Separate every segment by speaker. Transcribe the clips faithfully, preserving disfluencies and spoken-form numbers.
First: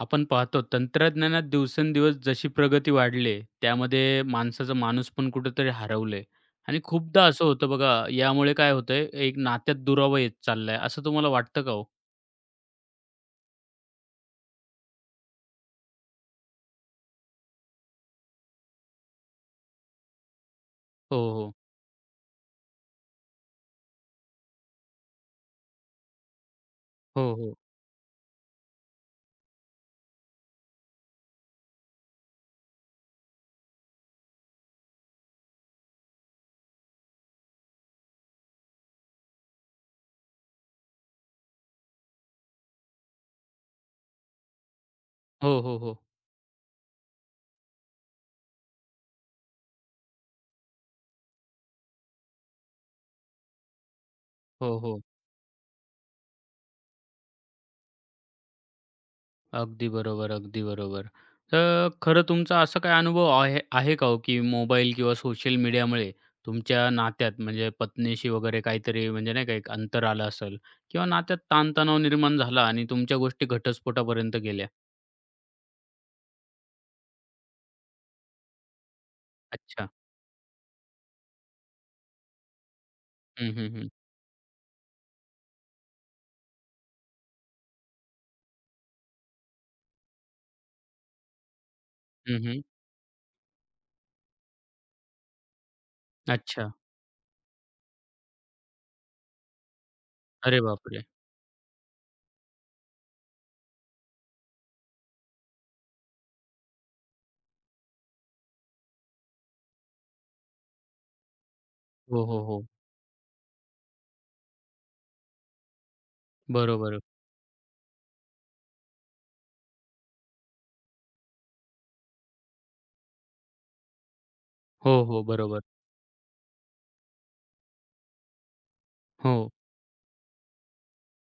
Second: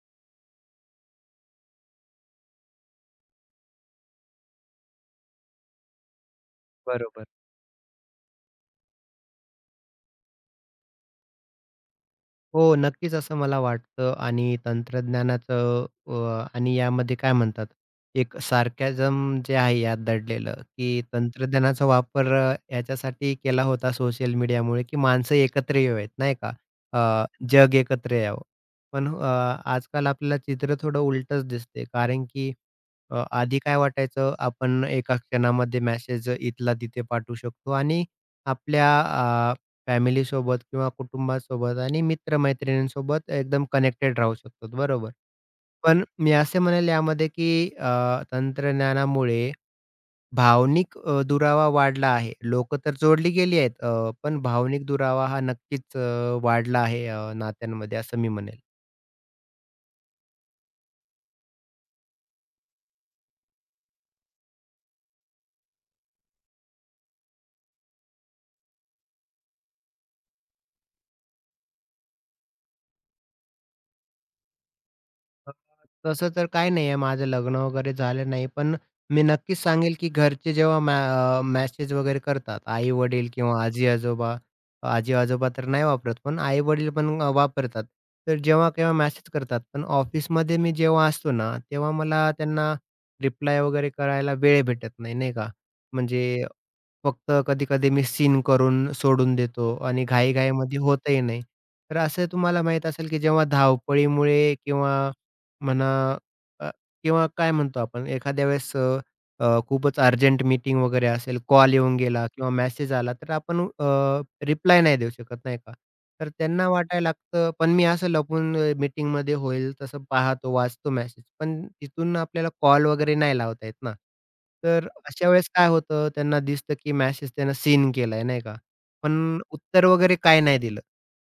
Speaker 1: आपण पाहतो तंत्रज्ञानात दिवसेंदिवस जशी प्रगती वाढली, त्यामध्ये माणसाचा माणूस पण कुठेतरी हरवलंय आणि खूपदा
Speaker 2: बरोबर.
Speaker 1: असं होतं बघा, यामुळे काय होतंय, एक नात्यात दुरावा येत चाललाय, असं तुम्हाला वाटतं का हो?
Speaker 2: हो, नक्कीच असं मला वाटतं आणि तंत्रज्ञानाचं अ, आणि यामध्ये काय म्हणतात, एक सार्कॅझम जे आहे यात दडलेलं, की
Speaker 1: हो, हो.
Speaker 2: तंत्रज्ञानाचा वापर अ, याच्यासाठी केला होता सोशल मीडियामुळे, की माणसं एकत्र यावेत, नाही का?
Speaker 1: हो,
Speaker 2: अ,
Speaker 1: हो.
Speaker 2: जग एकत्र यावं. पण अ, आजकाल आपल्याला चित्र थोडं उलटंच दिसते. कारण की अ, आधी काय वाटायचं, आपण एका क्षणामध्ये मेसेज इथला तिथे पाठवू शकतो आणि आपल्या फॅमिलीसोबत किंवा कुटुंबासोबत आणि मित्र-मैत्रिणींसोबत एकदम कनेक्टेड राहू शकतो. बरोबर.
Speaker 1: हो, हो, हो.
Speaker 2: पण मी असे म्हणेल यामध्ये की अ, तंत्रज्ञानामुळे भावनिक अ, दुरावा वाढला आहे. लोकं तर जोडली गेली आहेत. अ, पण
Speaker 1: हो,
Speaker 2: भावनिक
Speaker 1: हो.
Speaker 2: दुरावा हा नक्कीच अ, वाढला आहे अ, नात्यांमध्ये असं मी म्हणेल.
Speaker 1: अगदी बरोबर, अगदी बरोबर. तर खरं तुमचा असा काही अनुभव आहे आहे का हो, की मोबाईल किंवा सोशल मीडियामुळे तुमच्या नात्यात म्हणजे पत्नीशी वगैरे काहीतरी म्हणजे नाही का एक अंतर आलं असेल किंवा नात्यात ताणतणाव निर्माण झाला आणि तुमच्या गोष्टी घटस्फोटापर्यंत गेल्या?
Speaker 2: अ, तसं तर काही नाहीये, माझं लग्न वगैरे झालं नाही. पण मी नक्कीच
Speaker 1: अच्छा.
Speaker 2: सांगेल, की घरचे जेव्हा मॅ अ, मेसेज वगैरे करतात, आई-वडील
Speaker 1: हं,
Speaker 2: किंवा
Speaker 1: हं, हं.
Speaker 2: आजी-आजोबा. आजी-आजोबा तर नाही वापरत, पण आई-वडील पण अ, वापरतात. तर जेव्हा-केव्हा मेसेज करतात. पण ऑफिसमध्ये मी जेव्हा असतो ना, तेव्हा मला
Speaker 1: हं, हं.
Speaker 2: त्यांना रिप्लाय वगैरे करायला वेळ भेटत नाही, नाही का? म्हणजे
Speaker 1: अच्छा.
Speaker 2: फक्त कधी-कधी मी सीन करून सोडून देतो आणि
Speaker 1: अरे
Speaker 2: घाई-घाईमध्ये
Speaker 1: बापरे!
Speaker 2: होतही नाही. तर असं तुम्हाला माहीत असेल, की जेव्हा धावपळीमुळे किंवा म्हणा अ, किंवा काय म्हणतो आपण एखाद्या वेळेस अ, अ, खूपच अर्जंट मीटिंग वगैरे असेल, कॉल येऊन
Speaker 1: हो,
Speaker 2: गेला
Speaker 1: हो,
Speaker 2: किंवा
Speaker 1: हो.
Speaker 2: मेसेज आला, तर आपण अ, रिप्लाय नाही देऊ शकत नाही का? तर त्यांना
Speaker 1: बरोबर.
Speaker 2: वाटायला लागतं, पण मी असं लपून अ, मीटिंगमध्ये होईल तसं पाहतो, वाचतो मेसेज. पण तिथून आपल्याला कॉल वगैरे नाही लावता येत ना. तर
Speaker 1: हो, हो.
Speaker 2: अशा वेळेस
Speaker 1: बरोबर.
Speaker 2: काय होतं, त्यांना दिसतं की मेसेज त्यानं सीन केलाय नाही का?
Speaker 1: हो.
Speaker 2: पण उत्तर वगैरे काय नाही दिलं.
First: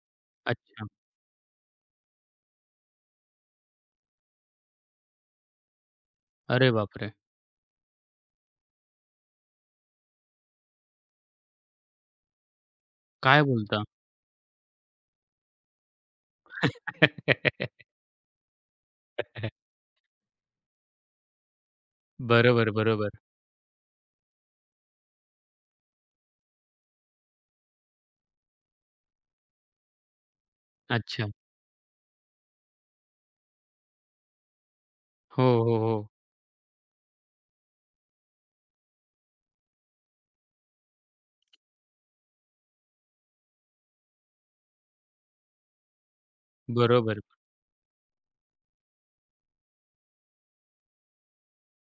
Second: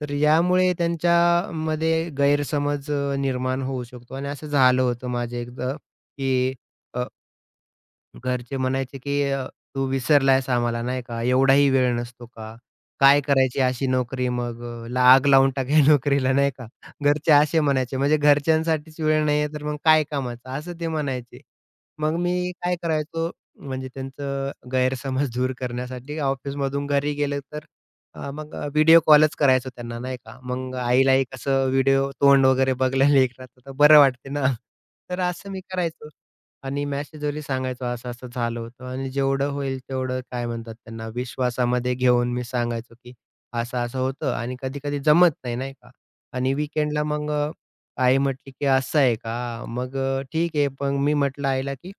Speaker 2: तर यामुळे
Speaker 1: अच्छा.
Speaker 2: त्यांच्यामध्ये गैरसमज अ, निर्माण होऊ शकतो आणि असं झालं होतं माझ्या एकदा, की
Speaker 1: अरे बापरे!
Speaker 2: घरचे म्हणायचे, की अ, "तू विसरलायस आम्हाला नाही का? एवढाही वेळ नसतो का? काय
Speaker 1: काय
Speaker 2: करायची
Speaker 1: बोलता?
Speaker 2: अशी नोकरी मग? अ, ला आग लावून टाक या नोकरीला." नाही का? घरचे असे म्हणायचे. म्हणजे घरच्यांसाठीच वेळ नाहीये तर मग काय कामाचं? असं ते म्हणायचे. मग मी
Speaker 1: बरोबर,
Speaker 2: काय
Speaker 1: बरोबर.
Speaker 2: करायचो म्हणजे त्यांचं गैरसमज दूर करण्यासाठी ऑफिसमधून घरी गेलं तर अ, मग व्हिडिओ कॉलच करायचो त्यांना नाही का? मग आईलाही
Speaker 1: अच्छा.
Speaker 2: कसं व्हिडिओ तोंड वगैरे बघायला लेकराचं तर बरं वाटते ना. तर
Speaker 1: हो,
Speaker 2: असं मी
Speaker 1: हो, हो.
Speaker 2: करायचो. आणि मेसेज वरी सांगायचो, असं-असं झालं होतं आणि जेवढं होईल तेवढं काय म्हणतात त्यांना विश्वासामध्ये घेऊन मी सांगायचो, की असं-असं होतं आणि कधी-कधी जमत नाही, नाही का? आणि वीकेंडला
Speaker 1: बरोबर.
Speaker 2: मग अ, आई म्हटली, की "असं आहे का?" मग अ, ठीक आहे. पण मी म्हटलं आईला, की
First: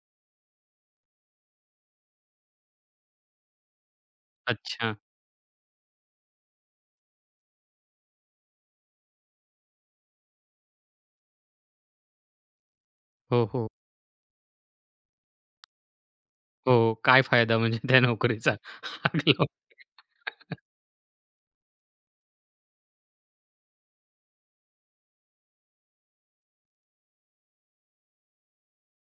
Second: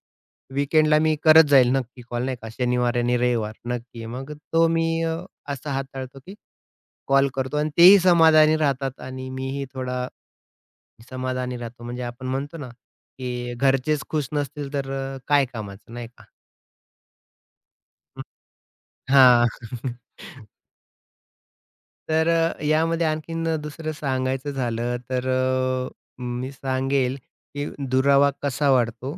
Speaker 2: "वीकेंडला मी करत जाईल नक्की कॉल, नाही का? शनिवार आणि रविवार नक्की." मग तो
Speaker 1: अच्छा.
Speaker 2: मी अ, असं हाताळतो, की कॉल करतो आणि तेही समाधानी राहतात आणि मीही थोडा समाधानी राहतो. म्हणजे आपण म्हणतो ना,
Speaker 1: हो,
Speaker 2: की
Speaker 1: हो.
Speaker 2: घरचेच खुश नसतील तर अ, काय कामाचं नाही का?
Speaker 1: हो. हो. काय फायदा म्हणजे त्या
Speaker 2: हं.
Speaker 1: नोकरीचा? अगदी हो,
Speaker 2: हां. तर अ, यामध्ये आणखीन अ, दुसरं सांगायचं झालं तर अ, मी सांगेल, की दुरावा कसा वाढतो?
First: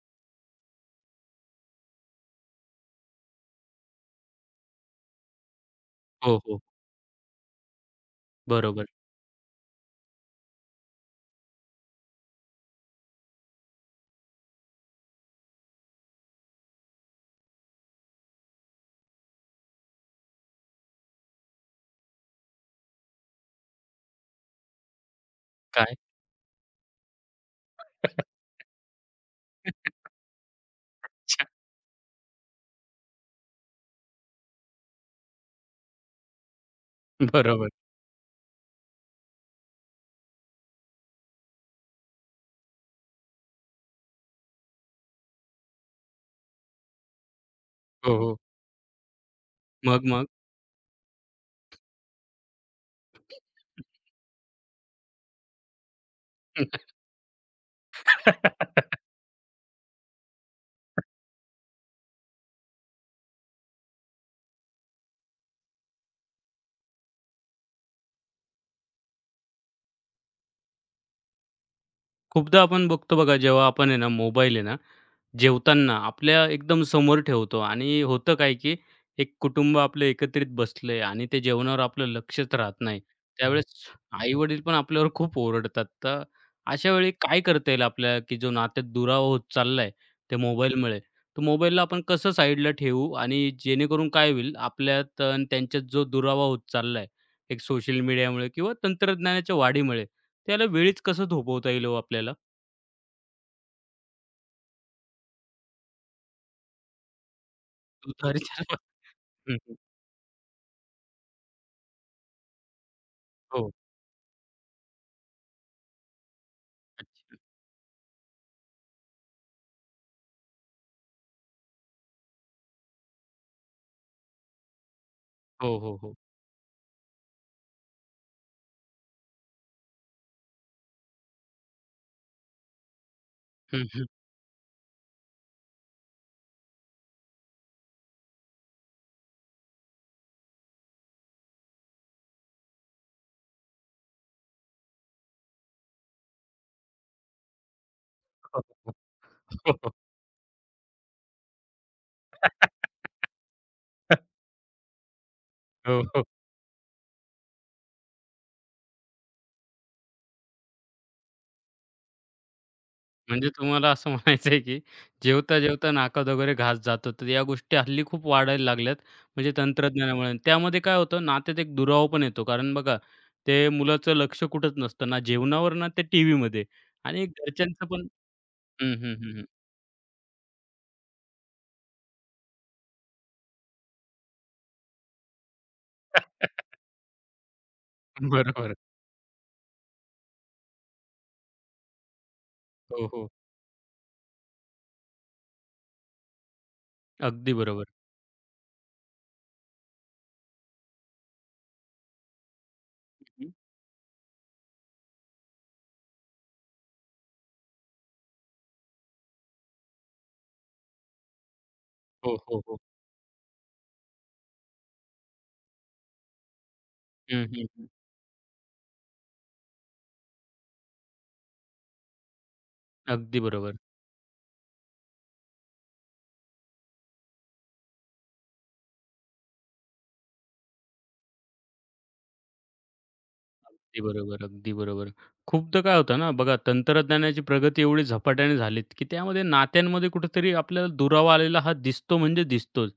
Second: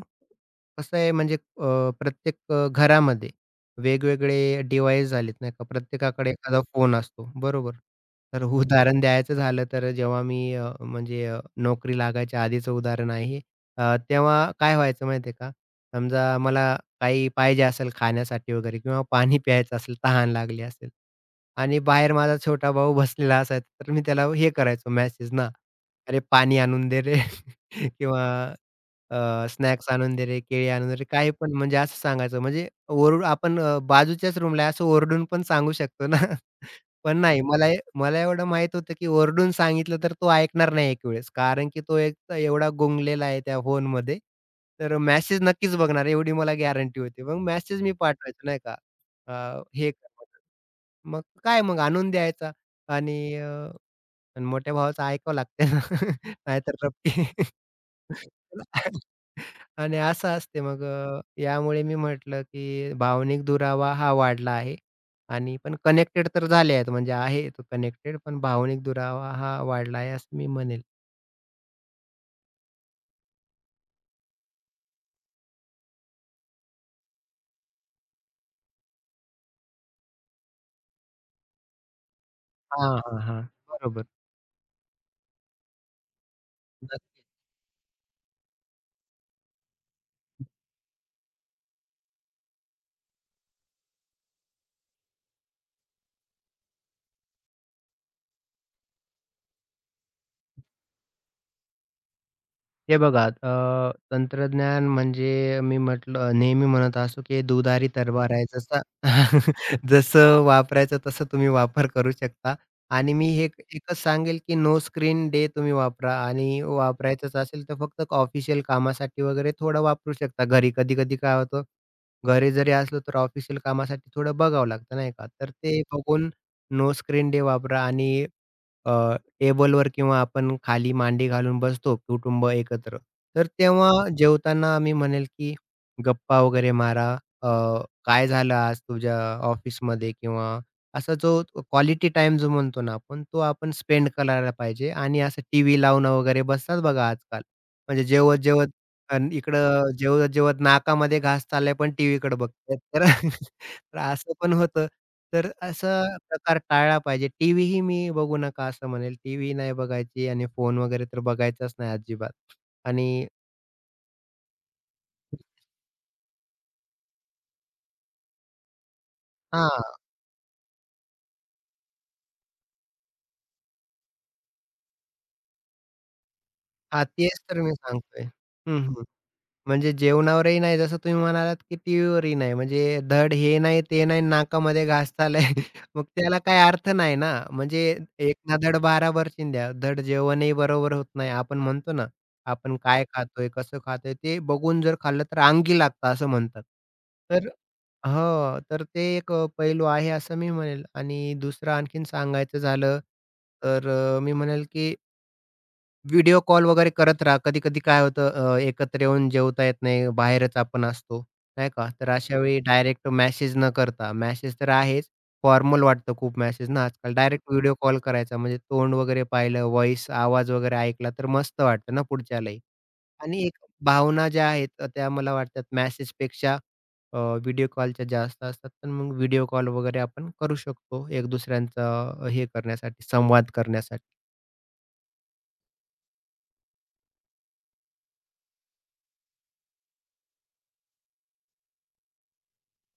Speaker 2: कसं आहे म्हणजे अ, प्रत्येक अ, घरामध्ये वेगवेगळे डिव्हाइस झालेत नाही का? प्रत्येकाकडे
Speaker 1: हो. हो.
Speaker 2: एखादा फोन असतो, बरोबर? तर
Speaker 1: बरोबर.
Speaker 2: उदाहरण द्यायचं झालं तर जेव्हा मी अ, म्हणजे अ, नोकरी लागायच्या आधीचं उदाहरण आहे हे. अ, तेव्हा काय व्हायचं माहिती आहे का? समजा मला काही पाहिजे असेल खाण्यासाठी वगैरे किंवा पाणी प्यायचं असेल, तहान लागली असेल. आणि बाहेर माझा छोटा भाऊ बसलेला असायचा, तर मी त्याला हे करायचो मेसेज ना,
Speaker 1: काय?
Speaker 2: "अरे पाणी आणून दे रे" किंवा अ, "स्नॅक्स आणून दे रे, केळी आणून दे रे." काही
Speaker 1: अच्छा.
Speaker 2: पण म्हणजे असं सांगायचं. म्हणजे ओरडून आपण अ, बाजूच्याच रूमला आहे असं ओरडून पण सांगू शकतो ना. पण नाही मला
Speaker 1: बरोबर.
Speaker 2: हे मला एवढं माहीत होतं, की ओरडून सांगितलं तर तो ऐकणार नाही एक वेळेस. कारण की तो एक तर एवढा गुंगलेला आहे त्या फोनमध्ये, तर मेसेज नक्कीच बघणार एवढी मला गॅरंटी होती. मग मेसेज मी
Speaker 1: हो, हो.
Speaker 2: पाठवायचो नाही का, अ, "हे
Speaker 1: मग,
Speaker 2: कर."
Speaker 1: मग?
Speaker 2: मग काय मग आणून द्यायचा आणि अ, आणि मोठ्या भावाचं ऐकावं लागते ना. नाहीतर रप्पी. आणि असं असते मग अ, यामुळे मी म्हटलं, की भावनिक दुरावा हा वाढला आहे आणि पण कनेक्टेड तर झाले आहेत. म्हणजे आहे तो कनेक्टेड पण भावनिक दुरावा हा वाढला आहे असं मी म्हणेल.
Speaker 1: खूपदा आपण बघतो बघा, जेव्हा आपण आहे ना, मोबाईल आहे ना, जेवताना आपल्या एकदम समोर ठेवतो आणि होतं काय, की एक कुटुंब आपलं एकत्रित बसलंय आणि ते जेवणावर आपलं लक्षच राहत
Speaker 2: हां,
Speaker 1: नाही. हं.
Speaker 2: हां, हां.
Speaker 1: त्यावेळेस
Speaker 2: बरोबर.
Speaker 1: आई-वडील पण आपल्यावर खूप ओरडतात. तर अशा वेळी काय करता येईल आपल्याला, की जो नात्यात दुरावा होत चाललाय त्या मोबाईलमुळे, तर मोबाईलला आपण कसं साईडला ठेवू आणि जेणेकरून काय होईल आपल्यात आणि त्यांच्यात जो दुरावा होत चाललाय, एक सोशल मीडियामुळे किंवा तंत्रज्ञानाच्या वाढीमुळे, त्याला वेळीच कसं थोपवता येईल हो आपल्याला?
Speaker 2: हे बघा अ, तंत्रज्ञान म्हणजे मी म्हटलं नेहमी म्हणत असतो, की दुधारी तलवार आहे.
Speaker 1: दुपारीच्या.
Speaker 2: जसा
Speaker 1: हं, हं.
Speaker 2: जसं वापरायचं तसं तुम्ही वापर करू शकता आणि मी हे एक-
Speaker 1: हो.
Speaker 2: एकच सांगेल, की नो स्क्रीन डे तुम्ही वापरा आणि वापरायचंच असेल तर फक्त ऑफिशियल कामासाठी वगैरे थोडं वापरू शकता. घरी कधी-कधी काय होतं, घरी जरी असलो तर ऑफिशियल कामासाठी थोडं बघावं लागतं नाही का? तर
Speaker 1: हो,
Speaker 2: ते
Speaker 1: हो, हो.
Speaker 2: बघून नो स्क्रीन डे वापरा आणि टेबलवर किंवा आपण खाली मांडी घालून बसतो कुटुंब एकत्र. तर
Speaker 1: हं,
Speaker 2: तेव्हा
Speaker 1: हं.
Speaker 2: जेवताना आम्ही म्हणेल की गप्पा वगैरे मारा. अ, "काय झालं आज तुझ्या ऑफिसमध्ये?" किंवा असा जो क्वालिटी टाइम जो म्हणतो ना आपण, तो आपण स्पेंड करायला पाहिजे आणि असं टीव्ही लावणं वगैरे बसतात बघा आजकाल. म्हणजे
Speaker 1: हो,
Speaker 2: जेवत-जेवत आणि इकडं
Speaker 1: हो.
Speaker 2: जेवत-जेवत नाकामध्ये घास चाललाय, पण टीव्हीकडे बघतायत. तर तर
Speaker 1: हो.
Speaker 2: असं पण होतं. तर
Speaker 1: हो,
Speaker 2: असा
Speaker 1: हो.
Speaker 2: प्रकार टाळला पाहिजे. टीव्हीही मी बघू नका असं म्हणेल. टीव्ही नाही बघायची आणि फोन वगैरे तर बघायचाच नाही अजिबात. आणि
Speaker 1: म्हणजे तुम्हाला असं म्हणायचं आहे, की जेवता-जेवता नाकात वगैरे घास जातो. तर या गोष्टी हल्ली खूप वाढायला लागल्यात. म्हणजे
Speaker 2: हां,
Speaker 1: तंत्रज्ञानामुळे. त्यामध्ये काय होतं नात्यात एक दुरावा पण येतो. कारण बघा ते मुलाचं लक्ष कुठंच नसतं. ना जेवणावर ना ते टीव्हीमध्ये
Speaker 2: हां,
Speaker 1: आणि
Speaker 2: तेच तर मी
Speaker 1: घरच्यांचं पण
Speaker 2: सांगतोय. हं,
Speaker 1: हं,
Speaker 2: हं.
Speaker 1: हं, हं, हं.
Speaker 2: म्हणजे जेवणावरही नाही, जसं तुम्ही म्हणालात, की टीव्हीवरही नाही. म्हणजे धड हे नाही, ते नाही, नाकामध्ये घासतालय. मग त्याला काही अर्थ नाही ना. म्हणजे एक ना
Speaker 1: बरोबर.
Speaker 2: धड बारा शिंद्या. धड जेवणही बरोबर होत नाही. आपण म्हणतो ना, आपण काय
Speaker 1: हो, हो.
Speaker 2: खातोय, कसं खातोय, ते बघून जर खाल्लं तर अंगी लागतं असं म्हणतात. तर
Speaker 1: अगदी बरोबर.
Speaker 2: हो, तर ते एक अ, पैलू आहे असं मी म्हणेल. आणि दुसरं आणखीन सांगायचं झालं,
Speaker 1: हं.
Speaker 2: तर अ, मी म्हणेल, की व्हिडिओ कॉल वगैरे करत राहा. कधी-कधी काय होतं अ, एकत्र येऊन जेवता येत नाही, बाहेरच आपण असतो, नाही का? तर
Speaker 1: हो,
Speaker 2: अशा वेळी
Speaker 1: हो, हो.
Speaker 2: डायरेक्ट मेसेज न करता मेसेज तर आहेच, फॉर्मल वाटतं खूप मेसेज ना आजकाल.
Speaker 1: हं,
Speaker 2: डायरेक्ट
Speaker 1: हं,
Speaker 2: व्हिडिओ
Speaker 1: हं.
Speaker 2: कॉल करायचा म्हणजे तोंड वगैरे पाहिलं, व्हॉईस आवाज वगैरे ऐकला तर मस्त वाटतं ना पुढच्यालाही.
Speaker 1: अगदी
Speaker 2: आणि एक
Speaker 1: बरोबर.
Speaker 2: भावना ज्या आहेत अ, त्या मला वाटतात मेसेजपेक्षा अ, व्हिडिओ कॉलच्या जास्त असतात. तर मग व्हिडिओ कॉल वगैरे आपण करू शकतो एक दुसऱ्यांचा अ, हे करण्यासाठी, संवाद करण्यासाठी.
Speaker 1: अगदी बरोबर, अगदी बरोबर. खूपदा काय होतं ना बघा, तंत्रज्ञानाची प्रगती एवढी झपाट्याने झालीत, की त्यामध्ये नात्यांमध्ये कुठेतरी आपल्याला दुरावा आलेला हा दिसतो म्हणजे दिसतोच.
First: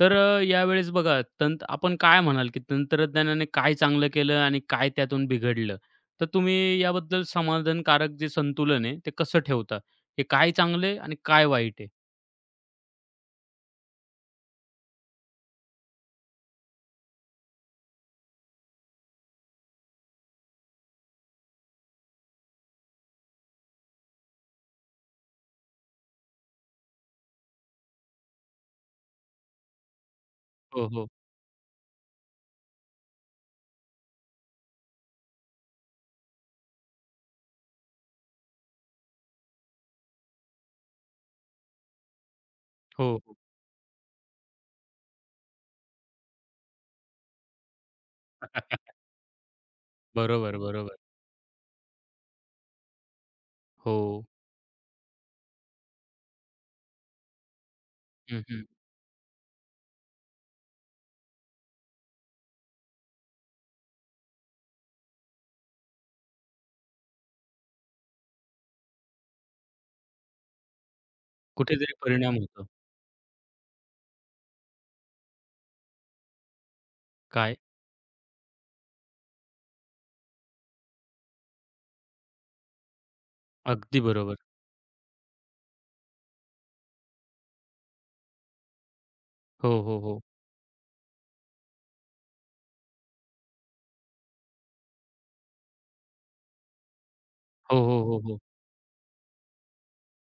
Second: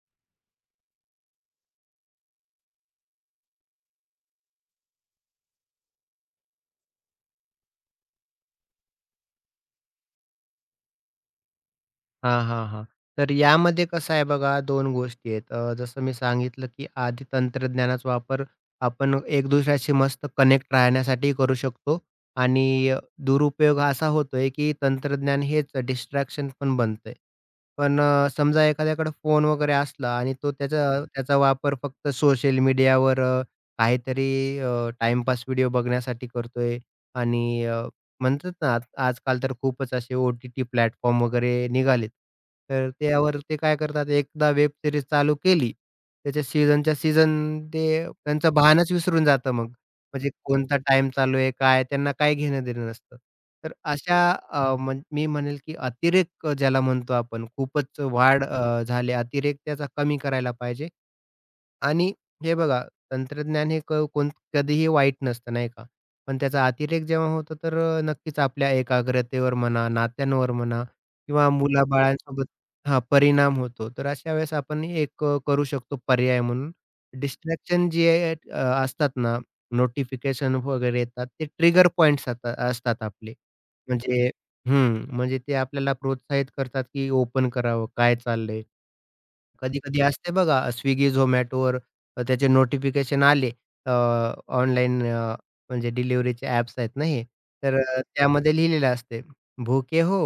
Speaker 1: तर अ, यावेळेस बघा तंत आपण काय म्हणाल, की तंत्रज्ञानाने काय चांगलं केलं आणि काय त्यातून बिघडलं? तर तुम्ही याबद्दल समाधानकारक जे संतुलन आहे, ते कसं ठेवता? हे काय चांगलं आहे आणि काय वाईट आहे?
Speaker 2: हां, हां, हां. तर यामध्ये कसं आहे बघा दोन गोष्टी आहेत. अ, जसं मी सांगितलं, की आधी तंत्रज्ञानाचा वापर आपण एक दुसऱ्याशी मस्त कनेक्ट राहण्यासाठी करू शकतो आणि अ, दुरुपयोग असा होतोय, की तंत्रज्ञान हेच डिस्ट्रॅक्शन पण बनतंय. पण अ, समजा एखाद्याकडे फोन वगैरे असला आणि तो त्याचा
Speaker 1: हो, हो.
Speaker 2: त्याचा वापर फक्त सोशल मीडियावर अ, काहीतरी अ, टाईमपास व्हिडिओ बघण्यासाठी करतोय आणि म्हणतात ना, आज आजकाल तर खूपच असे ओ-टी-टी प्लॅटफॉर्म वगैरे निघालेत. तर
Speaker 1: हो, हो.
Speaker 2: त्यावर ते काय करतात, एकदा वेब सीरीज चालू केली, त्याच्या सीझनच्या सीझन ते त्यांचं भानच विसरून जातं मग. म्हणजे
Speaker 1: बरोबर,
Speaker 2: कोणता
Speaker 1: बरोबर.
Speaker 2: टाइम चालू आहे, काय त्यांना काय घेणं-देणं नसतं. तर
Speaker 1: हो.
Speaker 2: अशा अ, म्हण मी म्हणेल, की अतिरेक अ, ज्याला म्हणतो आपण, खूपच
Speaker 1: हं,
Speaker 2: वाढ
Speaker 1: हं.
Speaker 2: अ, झाली. अतिरेक त्याचा कमी करायला पाहिजे. आणि हे बघा, तंत्रज्ञान हे क कोण कधीही वाईट नसतं, नाही का? पण त्याचा अतिरेक जेव्हा होतो, तर अ, नक्कीच आपल्या एकाग्रतेवर म्हणा, नात्यांवर म्हणा किंवा
Speaker 1: कुठेतरी परिणाम
Speaker 2: मुलाबाळांसोबत
Speaker 1: होतो.
Speaker 2: हां, परिणाम होतो. तर अशा वेळेस आपण एक अ, करू शकतो पर्याय म्हणून,
Speaker 1: काय?
Speaker 2: डिस्ट्रॅक्शन जे आहे, अ, असतात ना, नोटिफिकेशन वगैरे येतात, ते ट्रिगर पॉइंट्स आता असतात आपले.
Speaker 1: अगदी
Speaker 2: म्हणजे
Speaker 1: बरोबर.
Speaker 2: हं, म्हणजे ते आपल्याला प्रोत्साहित करतात, की ओपन करावं, काय चाललंय?
Speaker 1: हो, हो,
Speaker 2: कधी-कधी
Speaker 1: हो.
Speaker 2: असते बघा अ, Swiggy, Zomatoवर अ, त्याचे नोटिफिकेशन आले अ, ऑनलाईन अ, म्हणजे डिलिव्हरीचे ॲप्स आहेत ना हे,
Speaker 1: हो,
Speaker 2: तर अ,
Speaker 1: हो, हो, हो.
Speaker 2: त्यामध्ये लिहिलेलं असते, भूके हो?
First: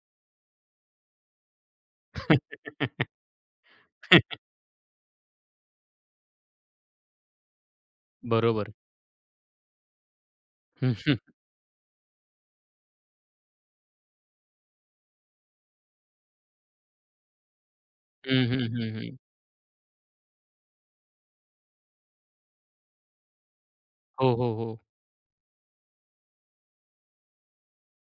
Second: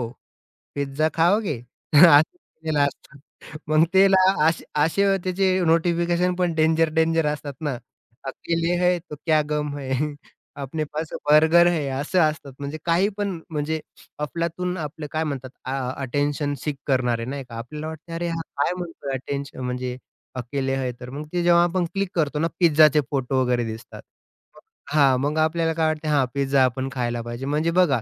Speaker 2: पिझ्झा खाओगे? असं केलेलं असतं. मग त्याला असे असे त्याचे नोटिफिकेशन पण डेंजर, डेंजर असतात ना. अकेले
Speaker 1: बरोबर.
Speaker 2: है तो क्या गम है? आपने
Speaker 1: हं,
Speaker 2: पास
Speaker 1: हं.
Speaker 2: बर्गर है असं असतात. म्हणजे काही पण म्हणजे अफलातून आपलं काय म्हणतात अटेन्शन सीक करणारे नाही का? आपल्याला वाटतं अरे हा
Speaker 1: हं, हं,
Speaker 2: काय म्हणतोय
Speaker 1: हं,
Speaker 2: अटेन्शन म्हणजे अकेले है तर मग ते जेव्हा आपण क्लिक करतो ना पिझ्झाचे फोटो वगैरे दिसतात.
Speaker 1: हो, हो, हो.
Speaker 2: हां, मग आपल्याला काय वाटतं हां, पिझ्झा आपण खायला पाहिजे. म्हणजे बघा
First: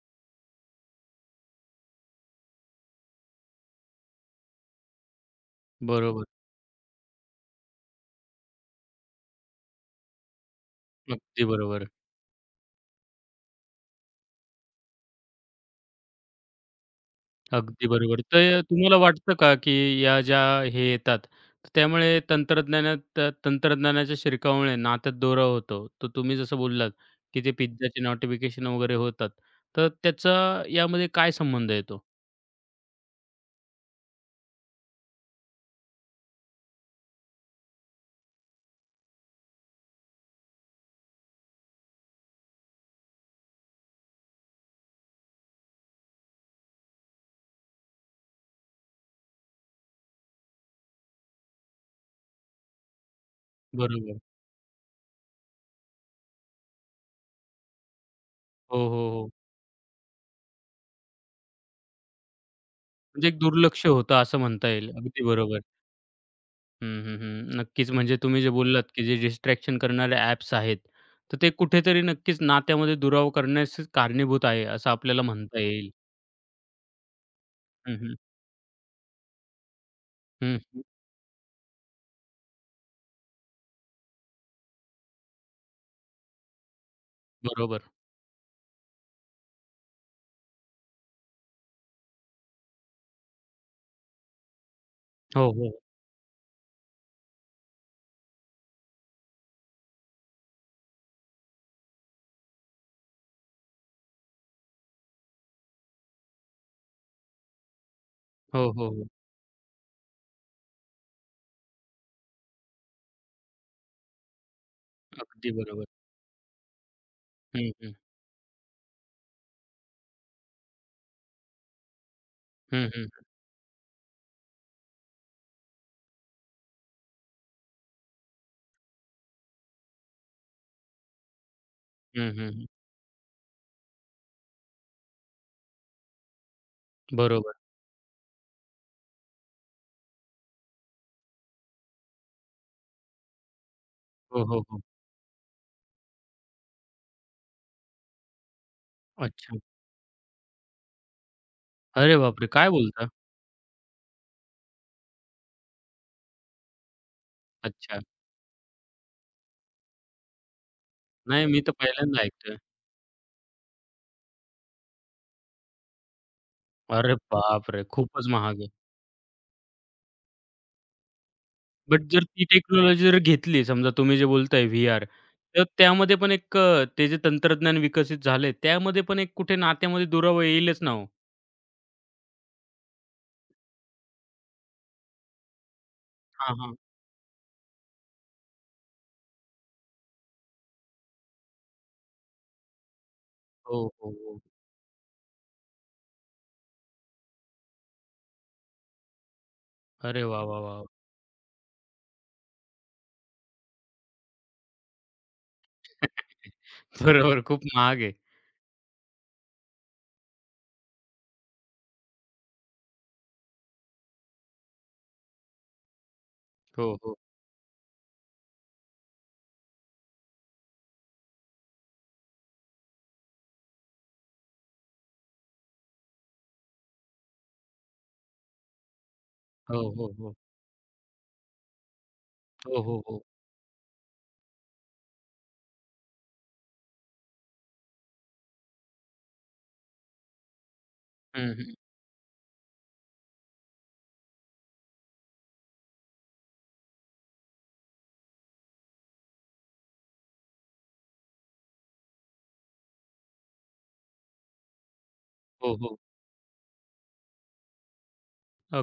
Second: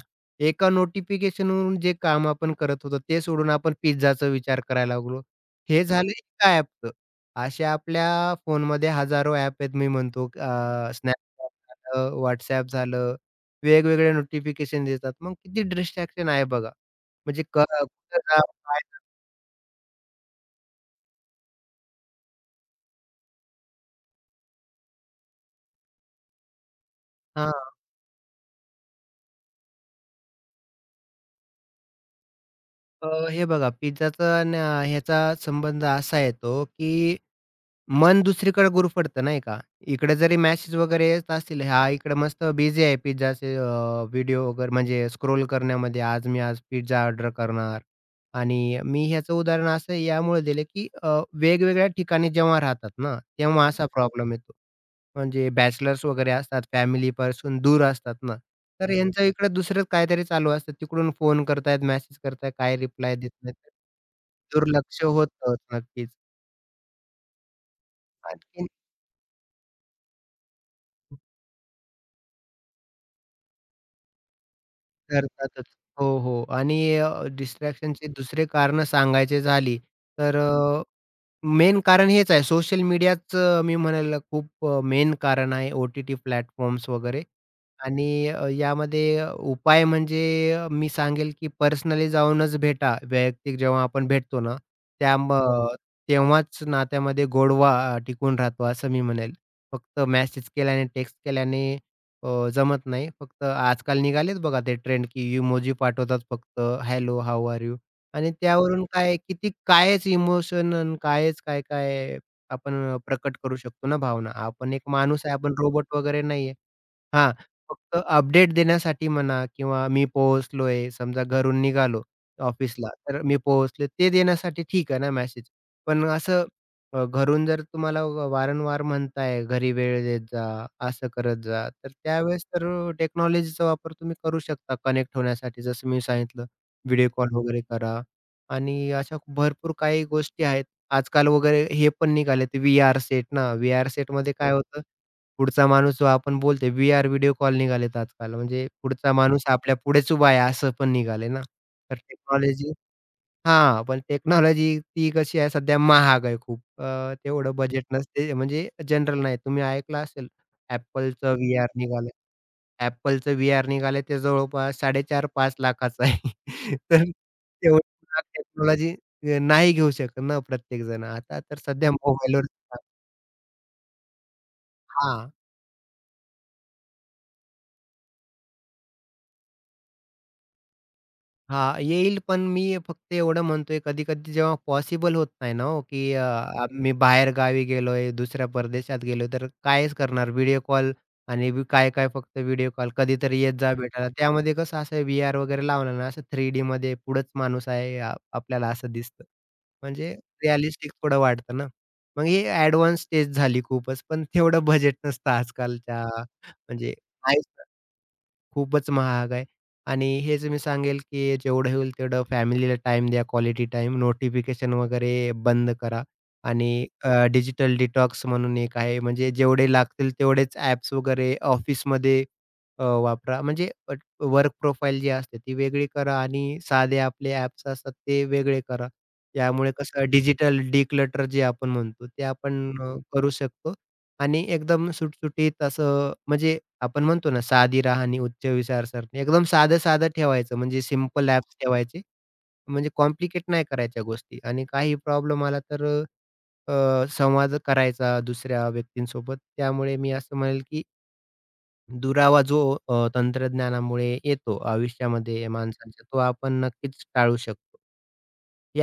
Speaker 2: एका नोटिफिकेशनवरून जे काम आपण करत होतो, ते सोडून आपण पिझ्झाचा विचार करायला लागलो. हे झालं
Speaker 1: बरोबर.
Speaker 2: एका ॲपचं. अशा आपल्या फोनमध्ये हजारो ॲप आहेत मी म्हणतो अ,
Speaker 1: अगदी
Speaker 2: Snapchat
Speaker 1: बरोबर.
Speaker 2: झालं, WhatsApp झालं, वेगवेगळे नोटिफिकेशन्स येतात. मग किती डिस्ट्रॅक्शन आहे बघा. म्हणजे क
Speaker 1: अगदी
Speaker 2: कुठं
Speaker 1: बरोबर.
Speaker 2: जा
Speaker 1: तर
Speaker 2: काय
Speaker 1: तुम्हाला वाटतं का, की या ज्या हे येतात, तर त्यामुळे तंत्रज्ञानात तंत्रज्ञानाच्या शिरकामुळे नात्यात दोरा होतो. तर तुम्ही जसं बोललात, की ते
Speaker 2: हां.
Speaker 1: पिझ्झाचे नोटिफिकेशन वगैरे होतात. तर त्याचा यामध्ये काय संबंध येतो?
Speaker 2: अ, हे बघा पिझ्झाचा आणि ह्याचा संबंध असा येतो, की मन दुसरीकडे गुरफटतं नाही का? इकडे जरी मॅसेज वगैरे येत असतील, हा इकडे मस्त बिझी आहे पिझ्झाचे अ, व्हिडिओ वगैरे म्हणजे स्क्रोल करण्यामध्ये. आज मी आज पिझ्झा ऑर्डर करणार आणि मी ह्याचं उदाहरण असं यामुळे दिलं, की अ, वेगवेगळ्या ठिकाणी जेव्हा राहतात ना, तेव्हा असा
Speaker 1: बरोबर.
Speaker 2: प्रॉब्लेम येतो. म्हणजे बॅचलर्स वगैरे असतात, फॅमिलीपासून दूर असतात ना,
Speaker 1: हो,
Speaker 2: तर
Speaker 1: हो,
Speaker 2: यांचं
Speaker 1: हो.
Speaker 2: इकडे दुसरंच काहीतरी चालू असतं. तिकडून फोन करतायत, मेसेज करतायत, काय रिप्लाय
Speaker 1: म्हणजे
Speaker 2: देत
Speaker 1: एक
Speaker 2: नाहीत.
Speaker 1: दुर्लक्ष होतं असं म्हणता येईल.
Speaker 2: दुर्लक्ष
Speaker 1: अगदी
Speaker 2: होतं
Speaker 1: बरोबर.
Speaker 2: नक्कीच.
Speaker 1: हं, हं, हं. नक्कीच म्हणजे तुम्ही जे
Speaker 2: आणखीन
Speaker 1: बोललात, की जे डिस्ट्रॅक्शन करणारे ॲप्स आहेत, तर ते कुठेतरी नक्कीच नात्यामध्ये दुराव करण्यास कारणीभूत आहे, असं आपल्याला म्हणता
Speaker 2: करतातच.
Speaker 1: येईल.
Speaker 2: हो, हो. आणि अ,
Speaker 1: हं,
Speaker 2: डिस्ट्रॅक्शनचे
Speaker 1: हं.
Speaker 2: दुसरे कारणं सांगायचे झाली, तर
Speaker 1: हं, हं.
Speaker 2: मेन कारण हेच आहे. सोशल मीडियाच मी म्हणेल खूप मेन कारण आहे, ओ-टी-टी प्लॅटफॉर्म्स वगैरे.
Speaker 1: बरोबर.
Speaker 2: आणि अ, यामध्ये उपाय म्हणजे अ, मी सांगेल की पर्सनली जाऊनच भेटा. वैयक्तिक जेव्हा आपण भेटतो ना, त्या म
Speaker 1: हो, हो.
Speaker 2: बरोबर. तेव्हाच नात्यामध्ये गोडवा अ, टिकून राहतो असं मी म्हणेल. फक्त मेसेज केल्याने, टेक्स्ट केल्याने अ, जमत नाही. फक्त आजकाल निघालेत बघा ते ट्रेंड की इमोजी पाठवतात फक्त हॅलो, हाऊ आर यू? आणि
Speaker 1: हो,
Speaker 2: त्यावरून
Speaker 1: हो, हो.
Speaker 2: काय किती कायच इमोशन कायच काय-काय आपण प्रकट करू शकतो ना भावना. आपण एक माणूस आहे,
Speaker 1: अगदी
Speaker 2: आपण
Speaker 1: बरोबर.
Speaker 2: रोबोट वगैरे नाहीये. हां,
Speaker 1: हं, हं.
Speaker 2: फक्त अपडेट देण्यासाठी म्हणा किंवा मी पोहोचलोय, समजा घरून निघालो
Speaker 1: हं,
Speaker 2: ऑफिसला,
Speaker 1: हं.
Speaker 2: तर मी पोहोचले ते देण्यासाठी ठीक आहे ना मेसेज. पण असं अ, घरून जर तुम्हाला व वारंवार म्हणताय, "घरी वेळ देत जा, असं करत जा." तर
Speaker 1: हं,
Speaker 2: त्यावेळेस
Speaker 1: हं,
Speaker 2: तर
Speaker 1: हं.
Speaker 2: अ, टेक्नॉलॉजीचा वापर तुम्ही करू शकता कनेक्ट होण्यासाठी. जसं मी सांगितलं, व्हिडिओ कॉल
Speaker 1: बरोबर.
Speaker 2: वगैरे करा आणि अशा भरपूर काही गोष्टी आहेत. आजकाल वगैरे हे पण निघाले ते व्हीआर सेट ना, व्हीआर सेटमध्ये
Speaker 1: हो,
Speaker 2: काय
Speaker 1: हो, हो.
Speaker 2: होतं पुढचा माणूस जो आपण बोलतोय वी आर व्हिडिओ कॉल निघालेत आजकाल. म्हणजे पुढचा माणूस
Speaker 1: अच्छा.
Speaker 2: आपल्या पुढेच उभा आहे असं पण निघालंय ना. तर
Speaker 1: अरे बापरे! काय
Speaker 2: टेक्नॉलॉजी
Speaker 1: बोलता?
Speaker 2: हां, पण टेक्नॉलॉजी ती कशी आहे सध्या महाग आहे खूप. अ, तेवढं बजेट
Speaker 1: अच्छा.
Speaker 2: नसते म्हणजे जनरल नाही. तुम्ही ऐकलं असेल Appleचं
Speaker 1: नाही मी
Speaker 2: व्ही-आर
Speaker 1: तर
Speaker 2: निघालं.
Speaker 1: पहिल्यांदा ऐकतोय.
Speaker 2: Appleचं व्ही-आर निघालं ते जवळपास 4,500-5,00,000चं आहे. तर
Speaker 1: अरे बापरे!
Speaker 2: तेवढी
Speaker 1: खूपच महाग.
Speaker 2: टेक्नॉलॉजी नाही घेऊ शकत ना प्रत्येक जण आता तर सध्या
Speaker 1: बट जर
Speaker 2: मोबाईलवर
Speaker 1: ती टेक्नॉलॉजी जर घेतली, समजा तुम्ही जे बोलताय व्हीआर,
Speaker 2: हां.
Speaker 1: तर त्यामध्ये पण एक अ, ते जे तंत्रज्ञान विकसित झालंय, त्यामध्ये पण एक कुठे नात्यामध्ये दुरावा येईलच ना हो.
Speaker 2: हां, येईल पण मी फक्त एवढं म्हणतोय कधी-कधी जेव्हा पॉसिबल होत नाही ना हो, की अ,
Speaker 1: हां,
Speaker 2: आ
Speaker 1: हां.
Speaker 2: मी बाहेरगावी गेलोय, दुसऱ्या परदेशात गेलोय, तर कायच करणार व्हिडिओ कॉल आणि काय-काय फक्त व्हिडिओ कॉल. कधीतरी येत जा
Speaker 1: हो,
Speaker 2: भेटायला.
Speaker 1: हो, हो.
Speaker 2: त्यामध्ये कसं असं व्हीआर वगैरे लावलं ना, असं 3Dमध्ये पुढंच माणूस आहे आ आपल्याला असं दिसतं. म्हणजे
Speaker 1: अरे वाह, वाह, वाह!
Speaker 2: रिअलिस्टिक थोडं वाटतं ना. मग ही ॲडव्हान्स स्टेज झाली खूपच, पण तेवढं बजेट नसतं आजकालच्या म्हणजे
Speaker 1: बरोबर, खूप महाग आहे.
Speaker 2: खूपच महाग आहे आणि हेच मी सांगेल, की जेवढं होईल तेवढं फॅमिलीला टाइम द्या, क्वालिटी टाइम नोटिफिकेशन वगैरे बंद करा आणि
Speaker 1: हो, हो.
Speaker 2: डिजिटल डिटॉक्स म्हणून एक आहे. म्हणजे जेवढे लागतील तेवढेच ॲप्स वगैरे ऑफिसमध्ये अ, वापरा. म्हणजे वर्क प्रोफाइल जी असते ती वेगळी करा आणि साधे आपले ॲप्स असतात ते वेगळे करा. त्यामुळे
Speaker 1: हो,
Speaker 2: कसं
Speaker 1: हो, हो.
Speaker 2: डिजिटल डिक्लटर जे आपण म्हणतो, ते आपण
Speaker 1: हो,
Speaker 2: अ,
Speaker 1: हो, हो.
Speaker 2: करू शकतो आणि एकदम सुटसुटीत असं म्हणजे आपण म्हणतो ना, साधी राहणी, उच्च विचारसरणी. एकदम साधं-साधं ठेवायचं, म्हणजे सिंपल
Speaker 1: हं,
Speaker 2: ॲप्स
Speaker 1: हं.
Speaker 2: ठेवायचे. म्हणजे कॉम्प्लिकेट नाही करायच्या गोष्टी आणि काही प्रॉब्लेम आला तर अ, अ, संवाद करायचा दुसऱ्या व्यक्तींसोबत. त्यामुळे मी असं म्हणेल, की दुरावा जो अ, तंत्रज्ञानामुळे येतो आयुष्यामध्ये
Speaker 1: हो, हो.
Speaker 2: माणसांच्या, तो आपण नक्कीच टाळू शकतो.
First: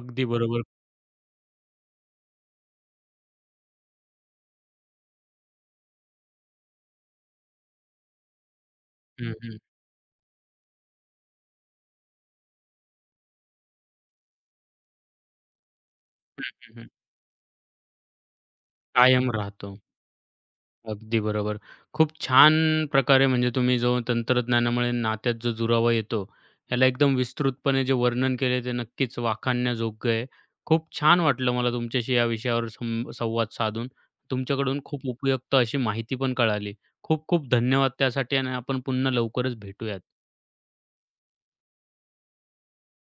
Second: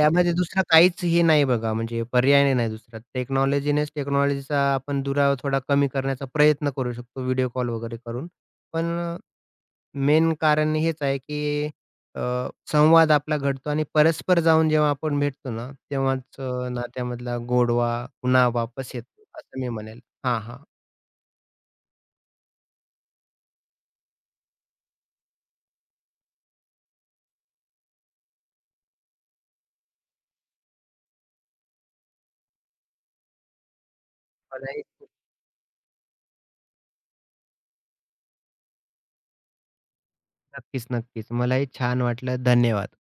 Speaker 1: अगदी बरोबर.
Speaker 2: दुसरा काहीच हे नाही बघा, म्हणजे पर्याय नाही दुसरा. टेक्नॉलॉजीनेच टेक्नॉलॉजीचा आपण दुरावा थोडा कमी करण्याचा प्रयत्न करू शकतो व्हिडिओ कॉल वगैरे करून. पण
Speaker 1: हं, हं,
Speaker 2: मेन कारण हेच आहे, की अ, संवाद आपला घडतो आणि परस्पर जाऊन जेव्हा आपण भेटतो ना, तेव्हाच अ,
Speaker 1: हं, हं.
Speaker 2: नात्यामधला गोडवा पुन्हा वापस येतो,
Speaker 1: कायम
Speaker 2: असं मी
Speaker 1: राहतो.
Speaker 2: म्हणेल. हां, हां.
Speaker 1: अगदी बरोबर. खूप छान प्रकारे म्हणजे तुम्ही जो तंत्रज्ञानामुळे नात्यात जो दुरावा येतो, याला एकदम विस्तृतपणे जे वर्णन केले ते नक्कीच वाखाणण्याजोग्य आहे. खूप छान वाटलं मला तुमच्याशी या विषयावर सं संवाद साधून. तुमच्याकडून
Speaker 2: मलाही
Speaker 1: खूप उपयुक्त अशी माहिती पण कळाली. खूप खूप धन्यवाद त्यासाठी आणि आपण पुन्हा लवकरच भेटूयात.
Speaker 2: नक्कीच, नक्कीच. मलाही छान वाटलं. धन्यवाद.